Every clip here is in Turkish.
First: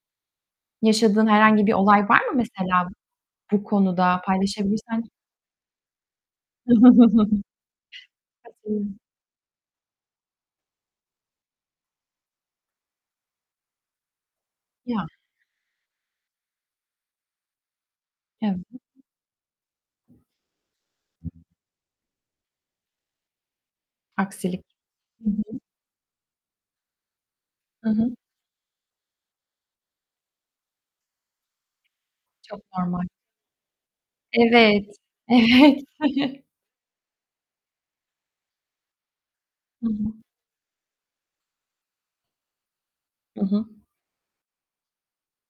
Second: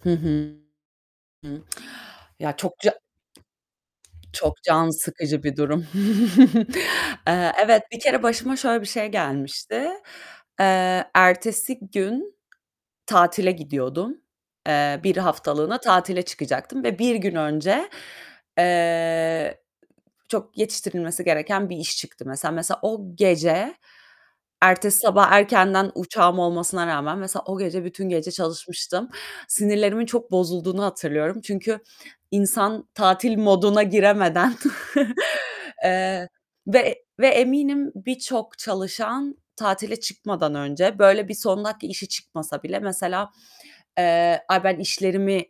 Hı hı. Yaşadığın Hı. herhangi bir olay var mı Ya, çok mesela ca bu konuda çok can paylaşabilirsen sıkıcı bir durum. Eee, evet, bir kere başıma şöyle bir [unintelligible] şey gelmişti: Eee, ertesi gün tatile gidiyordum. Eee, Ya. bir haftalığına tatile çıkacaktım ve bir gün önce, [unintelligible] eee, çok yetiştirilmesi gereken bir iş çıktı mesela. Mesela o gece, Aksilik. ertesi Hı sabah hı. erkenden uçağım olmasına rağmen, mesela o gece Hı bütün hı. gece çalışmıştım. Sinirlerimin çok bozulduğunu hatırlıyorum. Çünkü Çok insan normal. tatil moduna giremeden, Evet, evet. eee, ve e ve eminim birçok çalışan Hı tatile hı. çıkmadan önce böyle bir son dakika işi çıkmasa bile mesela, Hı hı. eee, "Ay, ben işlerimi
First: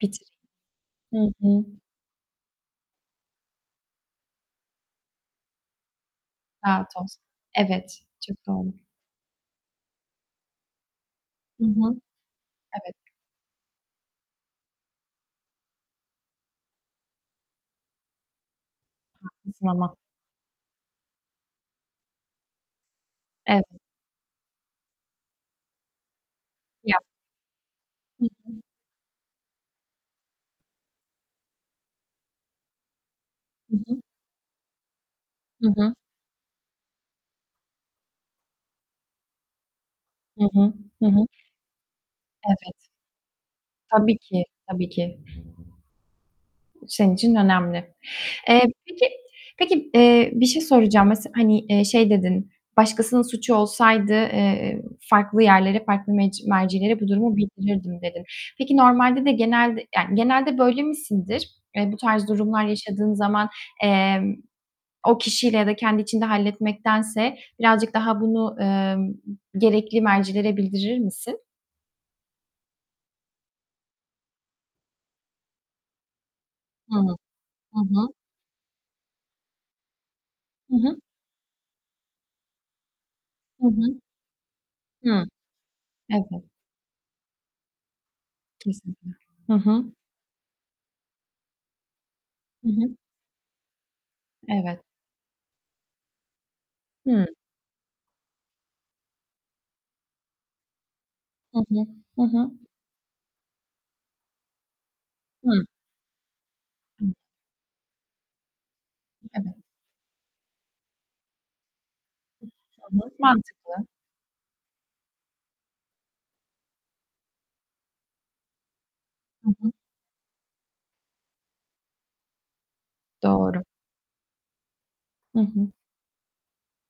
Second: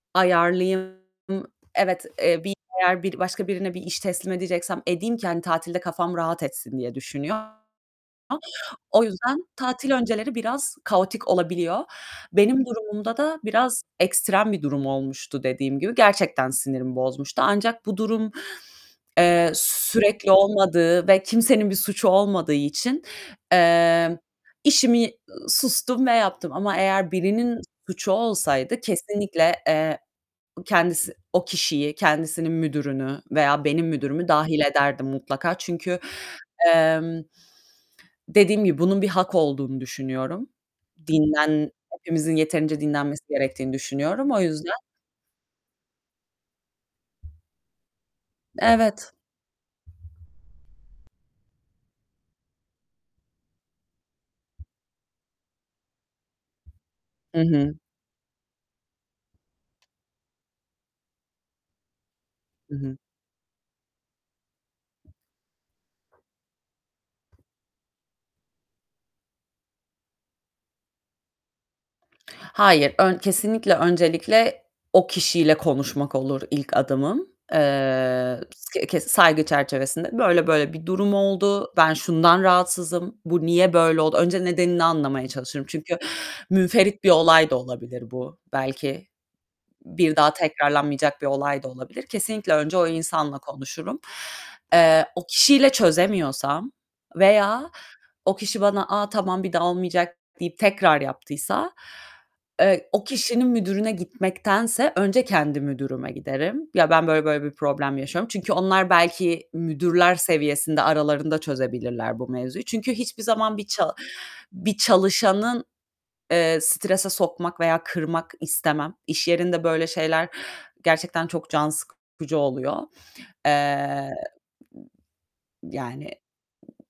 Bitireyim. ayarlayayım. Hı hı. Evet, eee, bir, eğer bir başka birine bir iş teslim edeceksem edeyim ki hani tatilde kafam rahat etsin." diye Rahat olsun. düşünüyor. Evet, çok doğru. [unintelligible] O yüzden tatil önceleri biraz kaotik Hı olabiliyor. hı. Benim Evet. durumumda da biraz ekstrem bir durum olmuştu dediğim gibi, gerçekten sinirimi bozmuştu. Ancak bu durum, eee, Haklısın ama. sürekli olmadığı ve kimsenin bir suçu olmadığı için, Evet. eee, işimi, sustum ve yaptım ama Ya. eğer birinin suçu Hı hı. olsaydı kesinlikle, eee, kendisi o kişiyi, kendisinin müdürünü veya Hı benim hı. müdürümü dâhil ederdim mutlaka. Hı hı. Çünkü, emm, dediğim gibi bunun bir hak olduğunu Hı düşünüyorum. hı. Hı hı. Dinlen hepimizin Evet. yeterince dinlenmesi gerektiğini Tabii düşünüyorum. O ki, yüzden tabii ki. Senin için önemli. Eee, peki, Evet. peki, eee, bir şey soracağım. Mesel hani, şey dedin: "Başkasının suçu olsaydı, eee, farklı yerlere, farklı mec mercilere bu durumu Hı hı. bildirirdim." dedin. Peki normalde de genelde, yani genelde böyle misindir? Eee, bu tarz durumlar Hı hı. yaşadığın zaman, emm, o kişiyle ya da kendi içinde halletmektense birazcık daha bunu, emm, gerekli mercilere bildirir misin? Hayır, ön kesinlikle, öncelikle o kişiyle konuşmak olur ilk Hıı. adımım. Hı hı. Eee, kıs ke saygı çerçevesinde "Böyle böyle Hı bir hı. durum oldu. Ben şundan rahatsızım. Bu Hı niye böyle hı. oldu?" Önce nedenini Hıı. anlamaya çalışırım. Çünkü Evet. münferit bir olay da olabilir bu. Belki Kesinlikle. Hı hı. bir daha tekrarlanmayacak bir olay da olabilir. Kesinlikle Hı önce o hı. insanla konuşurum. Evet. Eee, o kişiyle çözemiyorsam Hıı. veya o kişi bana "A, tamam, bir daha olmayacak." deyip tekrar Hı yaptıysa, hı. Hı hı. eee, o kişinin müdürüne gitmektense önce kendi Hıı. müdürüme giderim. "Ya, ben böyle böyle bir problem yaşıyorum." Çünkü onlar belki Evet. müdürler seviyesinde aralarında çözebilirler bu mevzuyu. Çünkü [unintelligible] hiçbir zaman bir Mantıklı. ça bir çalışanı, eee, strese sokmak veya kırmak istemem. İş Hı yerinde hı. böyle şeyler gerçekten çok can sıkıcı oluyor. Doğru. Eee, Hı hı. yani